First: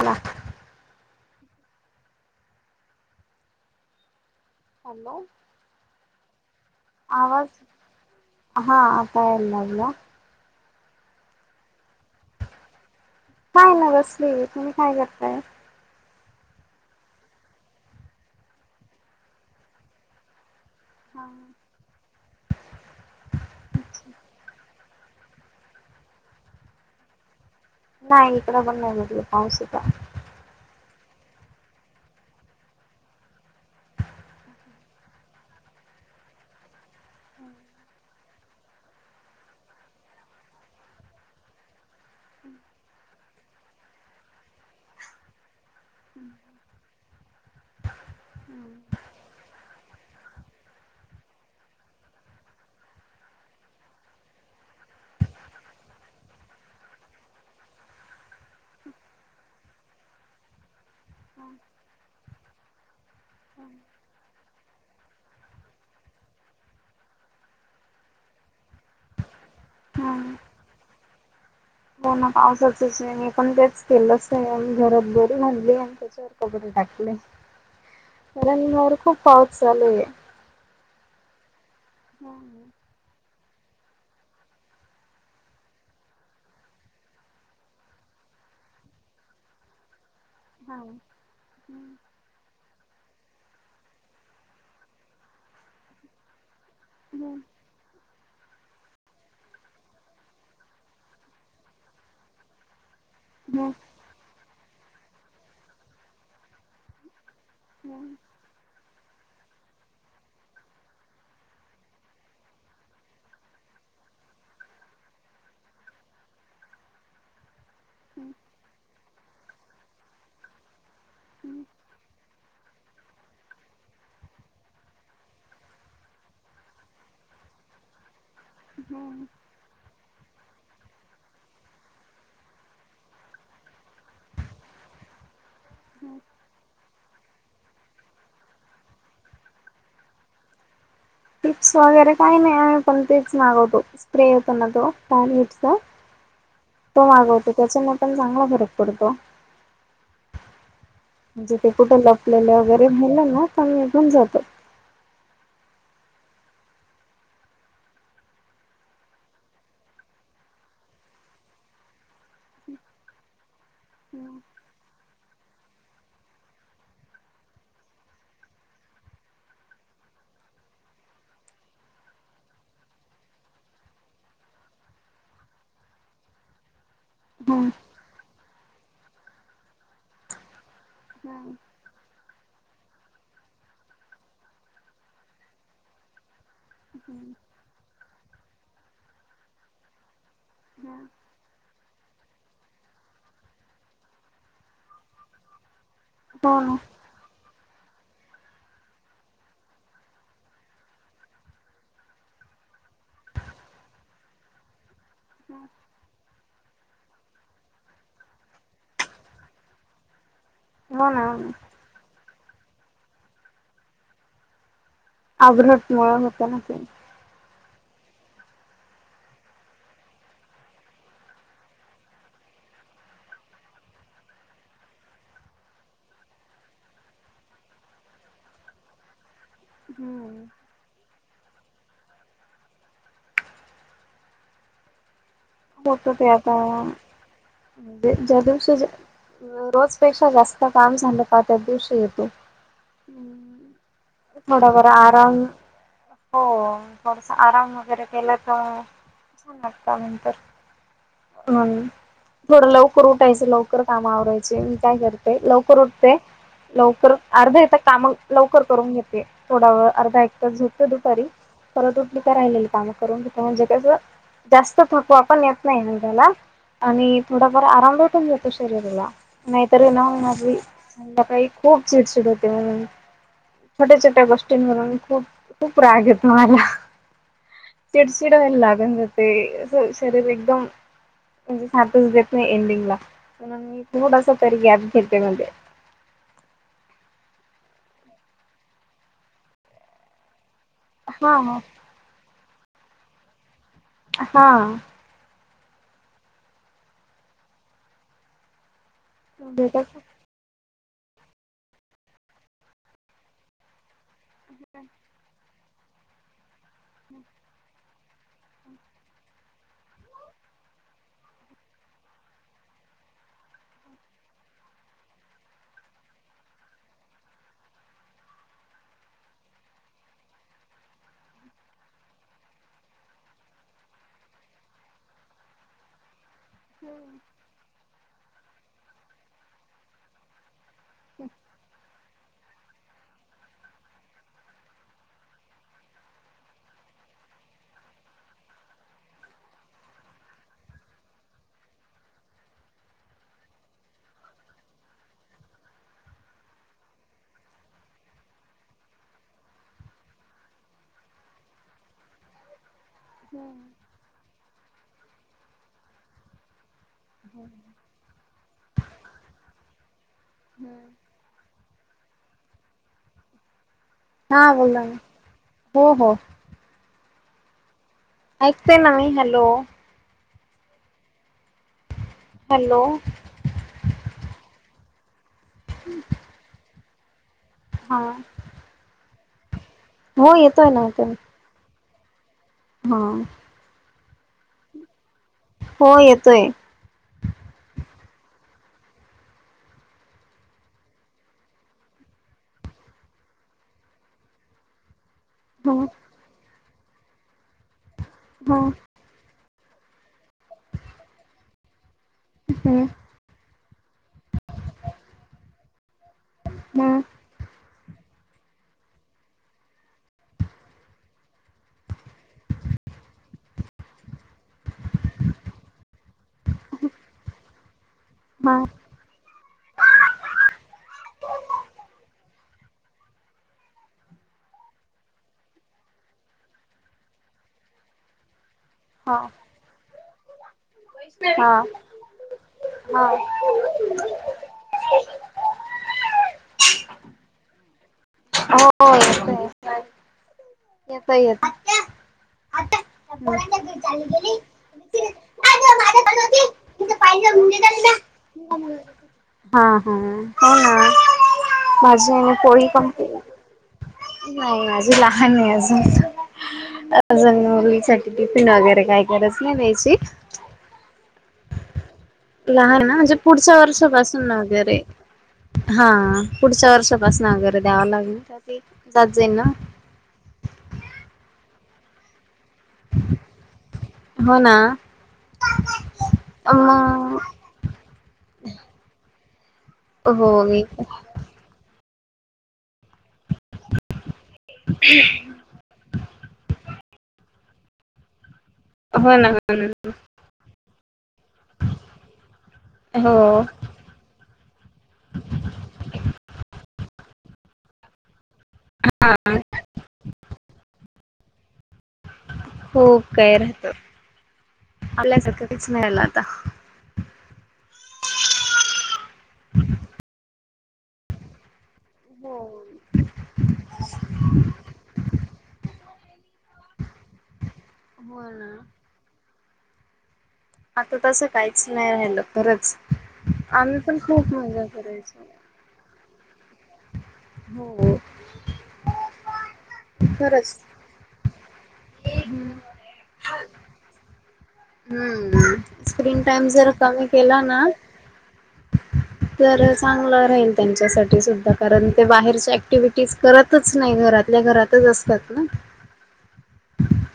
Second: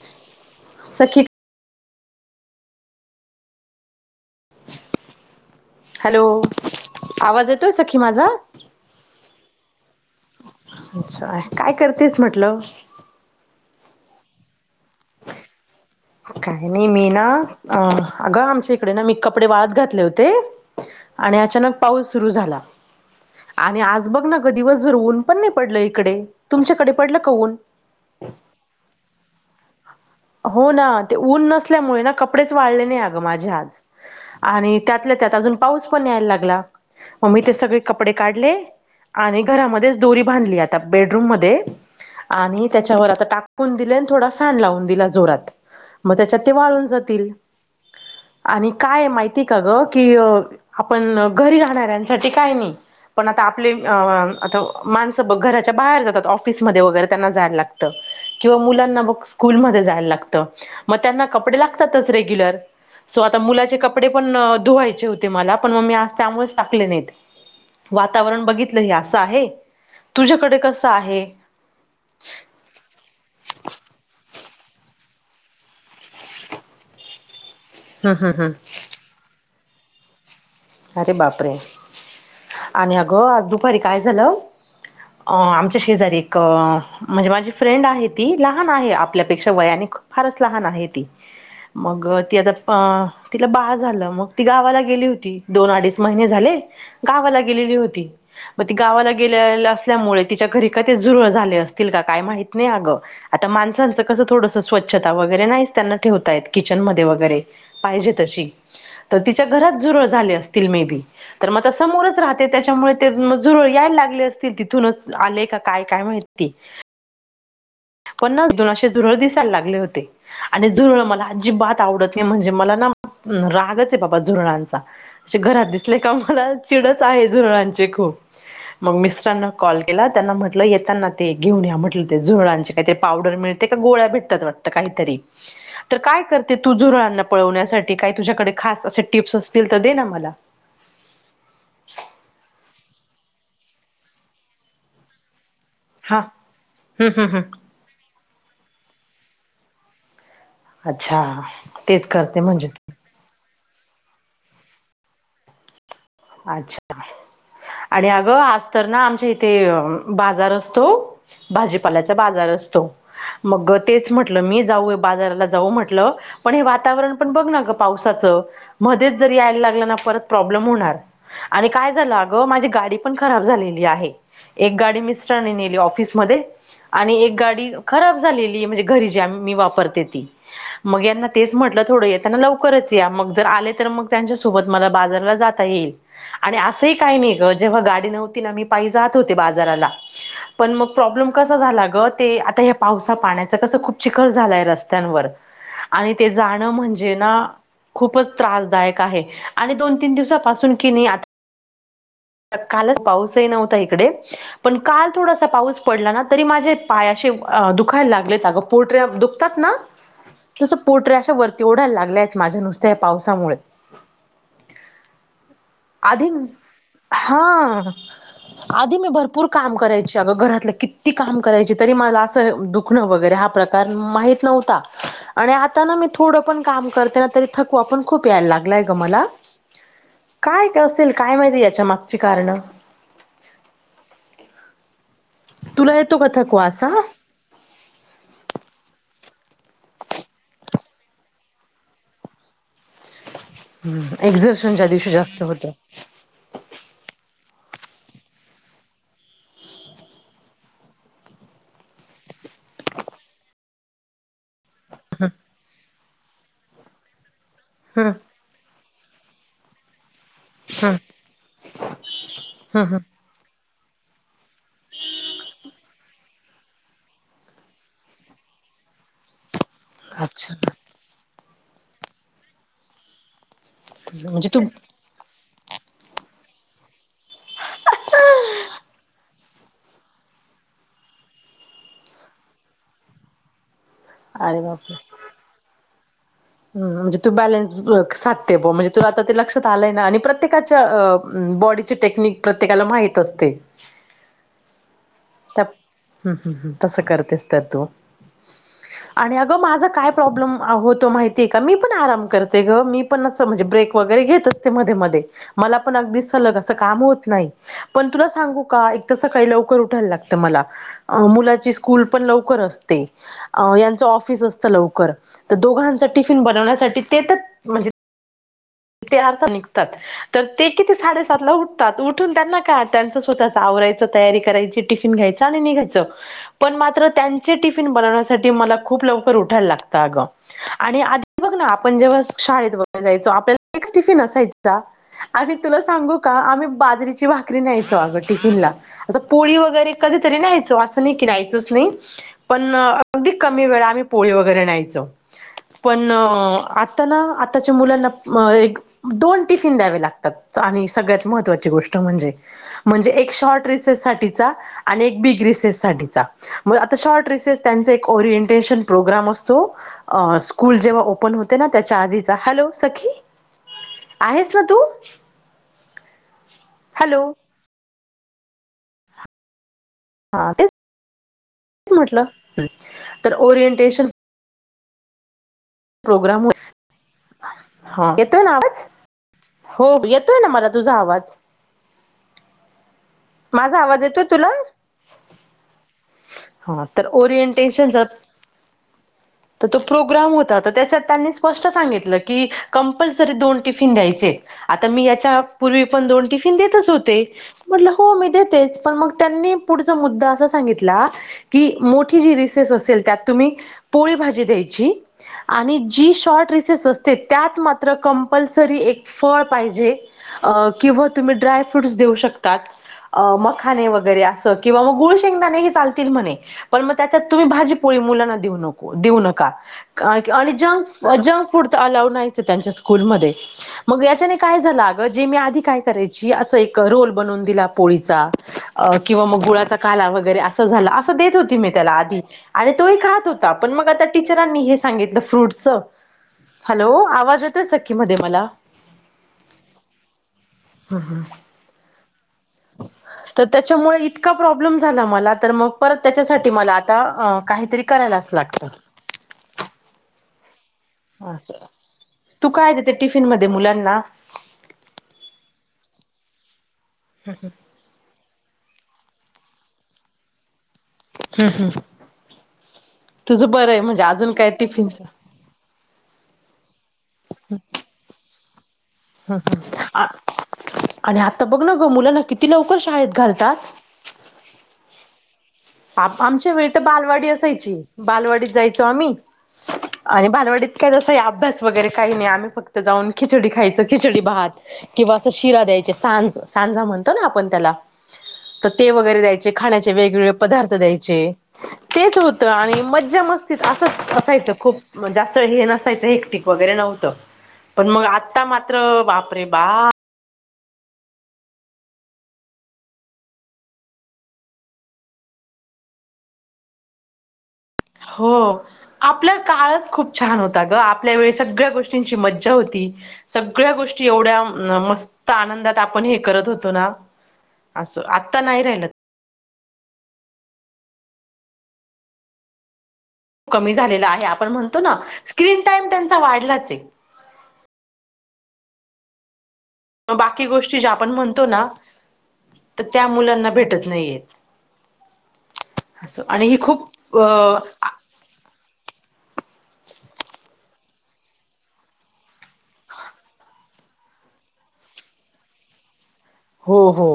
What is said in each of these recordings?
आला सखी hello. Hello आवाज येतोय सखी माझा हा आता यायला लागला. अच्छा काय करतेस म्हटलं? काय ना बसली तुम्ही काय कर [inaudible] काय नाही मी ना अ अगं आमच्या इकडे ना मी कपडे वाळत घातले होते. आणि अचानक पाऊस सुरू झाला. आणि आज बघ ना ग दिवसभर उन्ह पण नाही पडलं इकडे तुमच्याकडे पडलं का उन्ह नाही इकडं पण नाही भेटलं पाऊस हो ना ते उन्ह नसल्यामुळे ना कपडेच वाढले नाही अगं माझे आज आणि त्यातल्या त्यात अजून पाऊस पण यायला लागला मग मी ते सगळे कपडे काढले आणि घरामध्ये दोरी बांधली आता बेडरूम मध्ये हम्म आणि त्याच्यावर आता टाकून दिले थोडा फॅन लावून दिला. जोरात मग त्याच्यात ते वाळून जातील आणि काय माहिती का ग की आपण घरी राहणाऱ्यांसाठी काय नाही. पण आता आपले आता माणसं बघ घराच्या बाहेर जातात ऑफिसमध्ये वगैरे त्यांना जायला लागत. किंवा मुलांना बघ स्कूलमध्ये लागत मग त्यांना कपडे लागतातच रेग्युलर सो आता मुलाचे कपडे पण धुवायचे होते मला पण मग मी आज त्यामुळेच टाकले नाहीत. वातावरण बघितलं हे असं आहे तुझ्याकडे कस आहे? हो ना पावसाचच आहे मी पण तेच केलंच नाही घरात बरी म्हली अन् कबरी टाकले हम्म हम्म हम्म मवर खूप पाऊस चालूए. अरे बापरे आणि अगं आज दुपारी काय झालं अ आमच्या शेजारी एक अ म्हणजे माझी फ्रेंड आहे ती लहान आहे आपल्यापेक्षा वयानिक फारच लहान आहे ती मग ती आता अ तिला बाळ झालं मग ती गावाला गेली होती दोन अडीच महिने झाले- गावाला गेलेली होती. मग ती गावाला गेले असल्यामुळे तिच्या घरी कधीच झुरळ झाले असतील का काही माहित नाही अगं आता माणसांचं कसं थोडस स्वच्छता वगैरे नाही त्यांना ठेवता येत किचनमध्येध्ये वगैरे पाहिजे तशी तर तिच्या घरात झुरळ झाले असतील मे बी. तर मग आ समोरच राहते त्याच्यामुळे ते झुरळ यायला लागले असतील तिथूनच आले का काय काय माहित. ते पन्नास दोनाशे जुरळ दिसायला लागले होते आणि झुरळ मला अजीबात आवडत ते म्हणजे मला ना रागच आहे बाबा झुरळांचा अे घरात दिसले का मला चिडच आहे झुरळांचे खूप मग मिस्टरांना कॉल केला त्यांना म्हटलं येताना ते घेऊन या म्हटलं ते झुरळांचे काय ते पावडर मिळते का गोळ्या भेटतात वाटत काहीतरी काय करते तू झुरळांना? पळविण्यासाठी काही तुझ्याकडे खास अस टिप्स असतील तर दे ना मला. टिप्स वगैरे काही नाही आम्ही पण तेप मागवतो स्प्रे हो पण ना तो त्यानेच हा तो हम्म हम्म मागवतो हम्म त्याच्यान पण चांगला फरक पडतो. अच्छा म्हणजे ते कुठं तेच करते लपलेले म्हणजे वगैरे राहील ना ते पण निघून जात. अच्छा आणि अगं आज तर ना आमच्या इथे बाजार असतो भाजीपाल्याचा बाजार असतो. मग तेच म्हटलं हम्म मी जाऊय बाजाराला जाऊ म्हटलं. पण हे वातावरण पण बघ ना ग पावसाचं मध्येच जरी यायला लागलं ना परत प्रॉब्लेम होणार. आणि काय झालं अगं माझी गाडी पण खराब झालेली आहे. एक गाडी मिस्ट्ररांनी नेली ऑफिसमध्ये. आणि एक गाडी खराब झालेली म्हणजे घरी जी आम्ही मी वापरते ती. मग यांना तेच म्हटलं येताना थोडं त्यांना लवकरच या मग जर आले तर मग त्यांच्यासोबत मला बाजारला जात येईल. आणि असंही काही नाही ग जेव्हा गाडी नव्हती ना मी पायी जात होते बाजाराला. पण मग प्रॉब्लेम कसा झाला ग ते आता हे पावसा पाण्याच कसं खूप चिखल झालाय रस्त्यांवर अन ऎंटिलेजेबल आणि ते हो ना हो जाणं ना म्हणजे ना खुपच त्रासदायक आहे आणि दोन तीन दिवसापासून की नाही आता कालच पाऊसही नव्हता इकडे पण काल थोडासा पाऊस पडला ना तरी माझे पाय असे दुखायला लागलेत गं पोटर्या दुखतात ना. तस हो पोटर्या ना अशा वरती ओढायला लागल्याय माझ्या नुसत्या या पावसामुळे. अव्रट मु आधी होत ना ते हा आधी मी भरपूर काम करायची अगं घरातलं किती काम करायची तरी मला असं दु खण वगैरे हा प्रकार माहित नव्हता. आणि आता ना मी थोडं पण काम करते ना तरी थकवा पण खूप यायला लागलाय ग मला. हम्म. काय असेल काय माहिती याच्या मागची कारणं. तुला होत येतो का ते आता. थकवा असा हम्म, ज्या दिवशी रोजपेक्षा जास्त काम झालं पाहा त्या दिवशी येतो. हम् हम्म एक्झर्शनच्या दिवशी जास्त होतं. हो थोडस आराम वगैरे केलं तर छान लागतं नंतर. हम थोडं लवकर उठायचं लवकर काम आवरायचे. काय करते लवकर उठते लवकर अर्ध येतात हम्म काम लवकर करून घेते. थोडा वेळ अर्धा ऐक तास झोपते हम्म दुपारी परत उठली का राहिलेली हम्म काम करून घेते. म्हणजे कसं जास्त थकवा पण येत नाही त्याला आणि थोडाफार आराम वाटून जातो शरीराला हम्म अच्छा नाहीतरी सकाळी खुप चिडचिड होते म्हणुन छोट्या छोट्या म्हणजे तू गोष्टींवरून खुप खुप राग येतो मला. चिडचिड व्हायला लागुन जाते. शरीर एकदम म्हणजे साथच देत नाही एडिंगला. थोडस तरी अरे ग्याप घेते मध्ये ह म्हणजे तु बॅलेन्स साधते बो म्हणजे तु आता ते लक्षात आलंय ना आणि प्रत्ये प्रत्येकाच्या हा बॉडीची टेक्निक प्रत्येकाला माहित असते. हा. हम् हम् हम् तसं करतेस तर तु आणि अगं माझा काय प्रॉब्लेम होतो माहिती. माहीती का मी पण आराम करते ग मी पण म्हणजे ब्रेक वगैरे घेत असते मध्ये मध्ये मला पण अगदी सलग असं काम होत नाही. पण तुला सांगु का एक तसं काही लवकर उठायला लागतं मला. अ मुलाची स्कुल पण लवकर असते. यांचं ऑफिस असत लवकर तर दोघांचि टिफिन बनण्यासाठीच ते अर्थ निघतात. तर ते किती साडेसात ला उठतात उठून त्यांना का त्यांचं स्वतःच आवरायच तयारी करायची. टिफिन घ्यायच आणि निघायच पण मात्र त्यां टिफिन बनवण्यासाठी मला खुप लवकर उठायला लागतं अग आणि आधी बघ ना आपण जेव्हा शाळेत बघ जायचो आपल्याला एकस टिफिन असायचा. आणि तुला सांगू का आम्ही बाजरीची भाकरी न्यायचो अगं टिफिनला असं पोळी वगैरे कधीतरी न्यायचो असं नाही की नाहीयचच नाही. पण अगदी कमी वेळा आम्ही पोळी वगैरे न्यायचो. पण आता ना आताच्या मुलांना एक दोन टिफिन द्यावे लागतात आणि सगळ्यात महत्त्वाची गोष्ट म्हणजे म्हणजे एक शॉर्ट रिसेस साठीचा आणि एक बिग रिसेस साठीचा मग आता शॉर्ट रेसेस त्यांचा एक ओरिएंटेशन प्रोग्राम असतो स्कूल जेव्हा ओपन हो ना त्याच्या आधीचा हॅलो सखी हा आहेस ना तू बोोलला म हो हो. हॅलो. ऐकते न मी हॅलो. हा ते म्हटलं हॅलो तर ओरिएंटेशन प्रोग्राम हा ह येतो नावाज हो येतोय ना मला तुझा आवाज हा. माझा आवाज येतोय तुला? हो येतोय. हा तर ओरिएंटेशन ज तर तो प्रोग्राम होतात. तर त्याच्यात त्यांनी स्पष्ट सांगितलं की कंपल्सरी दोन टिफिन द्यायचे आता मी याच्या पूर्वी ह पण दोन टिफिन देतच होते म्हटलं हो मी ह देतेच पण मग त्यांनी पुढ मुदा अस सांगित क मोठी जी र ह ह असेल त्यात तुम्ही? पोळी भाजी द्यायची आणि जी शॉर्ट रिसेस असते. त्यात मात्र कंपल्सरी एक फळ पाहिजे. अ किंवा तुम्ही ड्राय फ्रूट्स देऊ शकतात. अ मखाने वगैरे असं किंवा मग गुळ शेंगदाणे हे चालतील म्हणे पण मग त्याच्यात तुम्ही भाजी पोळी मुलांना देऊ नको देऊ नका आणि जंक जंक फूड तर अलाव नाहीच त्यांच्या स्कूलमध्येध्ये मग याच्याने काय झालं अग जे मी आधी काय करायची असं एक रोल बनवून दिला पोळीचा हा किंवा मग गुळाचा काला वगैरे असं झाला असं देत हा होती मी त्याला आधी आणि तोही हा खात होता पण मग आता टीचर सगितट हलो आवा य हो येत येत हा ह तर त्याच्यामुळे इतका प्रॉब्लेम झाला मला तर मग परत त्याच्यासाठी मला आता काहीतरी करायला असत लागत हा हा हो ना अस माझी आणि तू पोळी काय देते कंप्ली टिफिन मध्ये मुलांना नाही अज लहान आहे अजून अजून मुली टिफिन वगैरे काय कच नाही नाहीची लहान ना म्हणजे तुझं पुढच्या बरं आहे म्हणजे वर्षापासून अजून ना काय वगैरे टिफिनच हा पुढच्या वर्षापासून अगैरे द्याव लागलत ह आणि आता बघ ना ग मुलं ना किती लवकर शाळेत घालतात होना आ आमच्या वेळी तर बालवाडी असायची बालवाडीत जायचो आम्ही आणि हो मी भालवडीत काय तस या अभ्यास नाही आम् फतऊ खि खाय खहं शिरा द्यायचे सांज सांजा म्हणतो ना आपण त्याला तर ते हो वगैरे ना जायचे हो ना खाण्याचे वेगवेगळे द्याय चे तेच होत आणि मज्जा हो मस्तीत असंच असायचं खूप म जास्त हे नसायचं हेटिक वगैरे नव्हतं पण मग आ आता मात्र वापरे बा हो काय राहत आल्याचं काहीच नाही आला आता. हो आपल्या काळच खूप छान होता ग आपल्या वेळी सगळ्या गोष्टी ची मज्जा होती. सगळ्या गोष्टी एवढ्या मस्त आनंदात आपण हे करत होतो ना. असं हो आत्ता ना. नाही राहिल. आता तसं काहीच नाही राहिल खरंच. कमी आम्ही पण झालेला आहे खूप आपण मजा म्हणतो ना करायचो. स्क्रीन टाइम त्यांचा वाढलाचय. हो. मग बाकी गोष्टी ज्या आपण म्हणतो ना. हम्म. तर त्या मुलांना भेटत नाहीयेत. हम्म अस स्क्रीन आणि टाइम हि जर खूप कमी केला ना अ तर चांगलं राहील त्यांच्यासाठी सुद्धा कारण ते बाहेरच्या ऍक्टिव्हटीज करत च नाही घरातल्या घरातच असतात ना ह हो हो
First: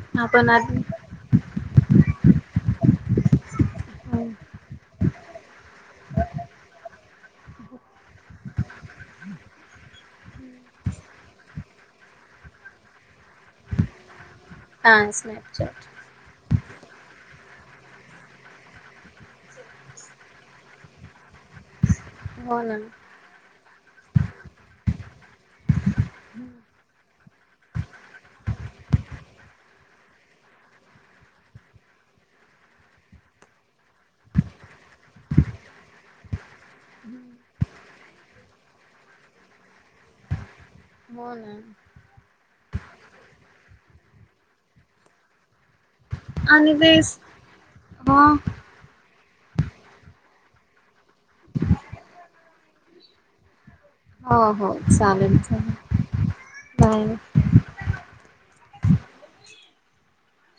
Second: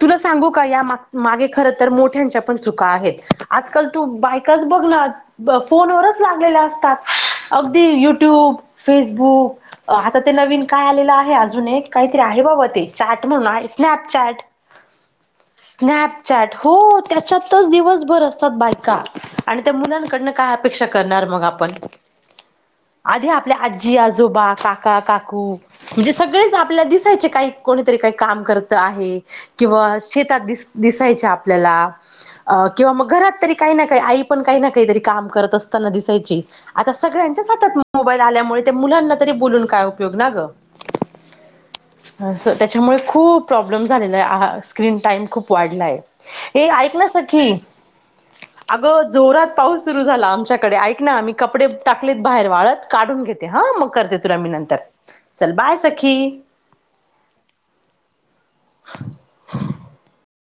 तुला सांगू आपण आ का या मागे खर तर मोठ्यांच्या पण चुका आहेत आजकाल तू बायकाच बघणार फोनवरच लागलेल्या असतात अगदी यूट्यूब, फेसबुक आता ते नवीन काय आलेलं आहे अजून एक काहीतरी आहे बाबा ते? चॅट म्हणा, स्नॅपचॅट, हा स्नॅपचॅट स्नॅप चॅट हो त्याच्यातच दिवसभर असतात बायका. आणि त्या मुलांकडन काय अपेक्षा करणार मग आप पण हो ना आधी आपल्या आजी, आजोबा, काका काक कू म्हणजे सगळेच आपल्या दिसायचे काही कोणीतरी काही काम करत आहे किंवा शेतात दिस दिसायचे आपल्याला. अ किंवा मग घरात तरी काही ना काही आई पण काही ना काहीतरी काम करत असताना दिसायची. आता सगळ्यांच्याच हातात मोबाईल आल्यामुळे त्या मुलांना तरी बोलुन काय उपयोग ना ग हो न. अस त्याच्यामुळे खूप प्रॉब्लेम झालेला आहे स्क्रीन टाइम खूप वाढलाय. हे आणि ऐक ना तेच सखी हा अगं जोरात पाऊस सुरू झाला आमच्याकडे ऐक ना मी कपडे टाकलेत बाहेर वाळत काढून घेते हा मग करते तुला मी हो हो नंतर चालेल चल चालेल बाय सखी. [unintelligible] [inaudible]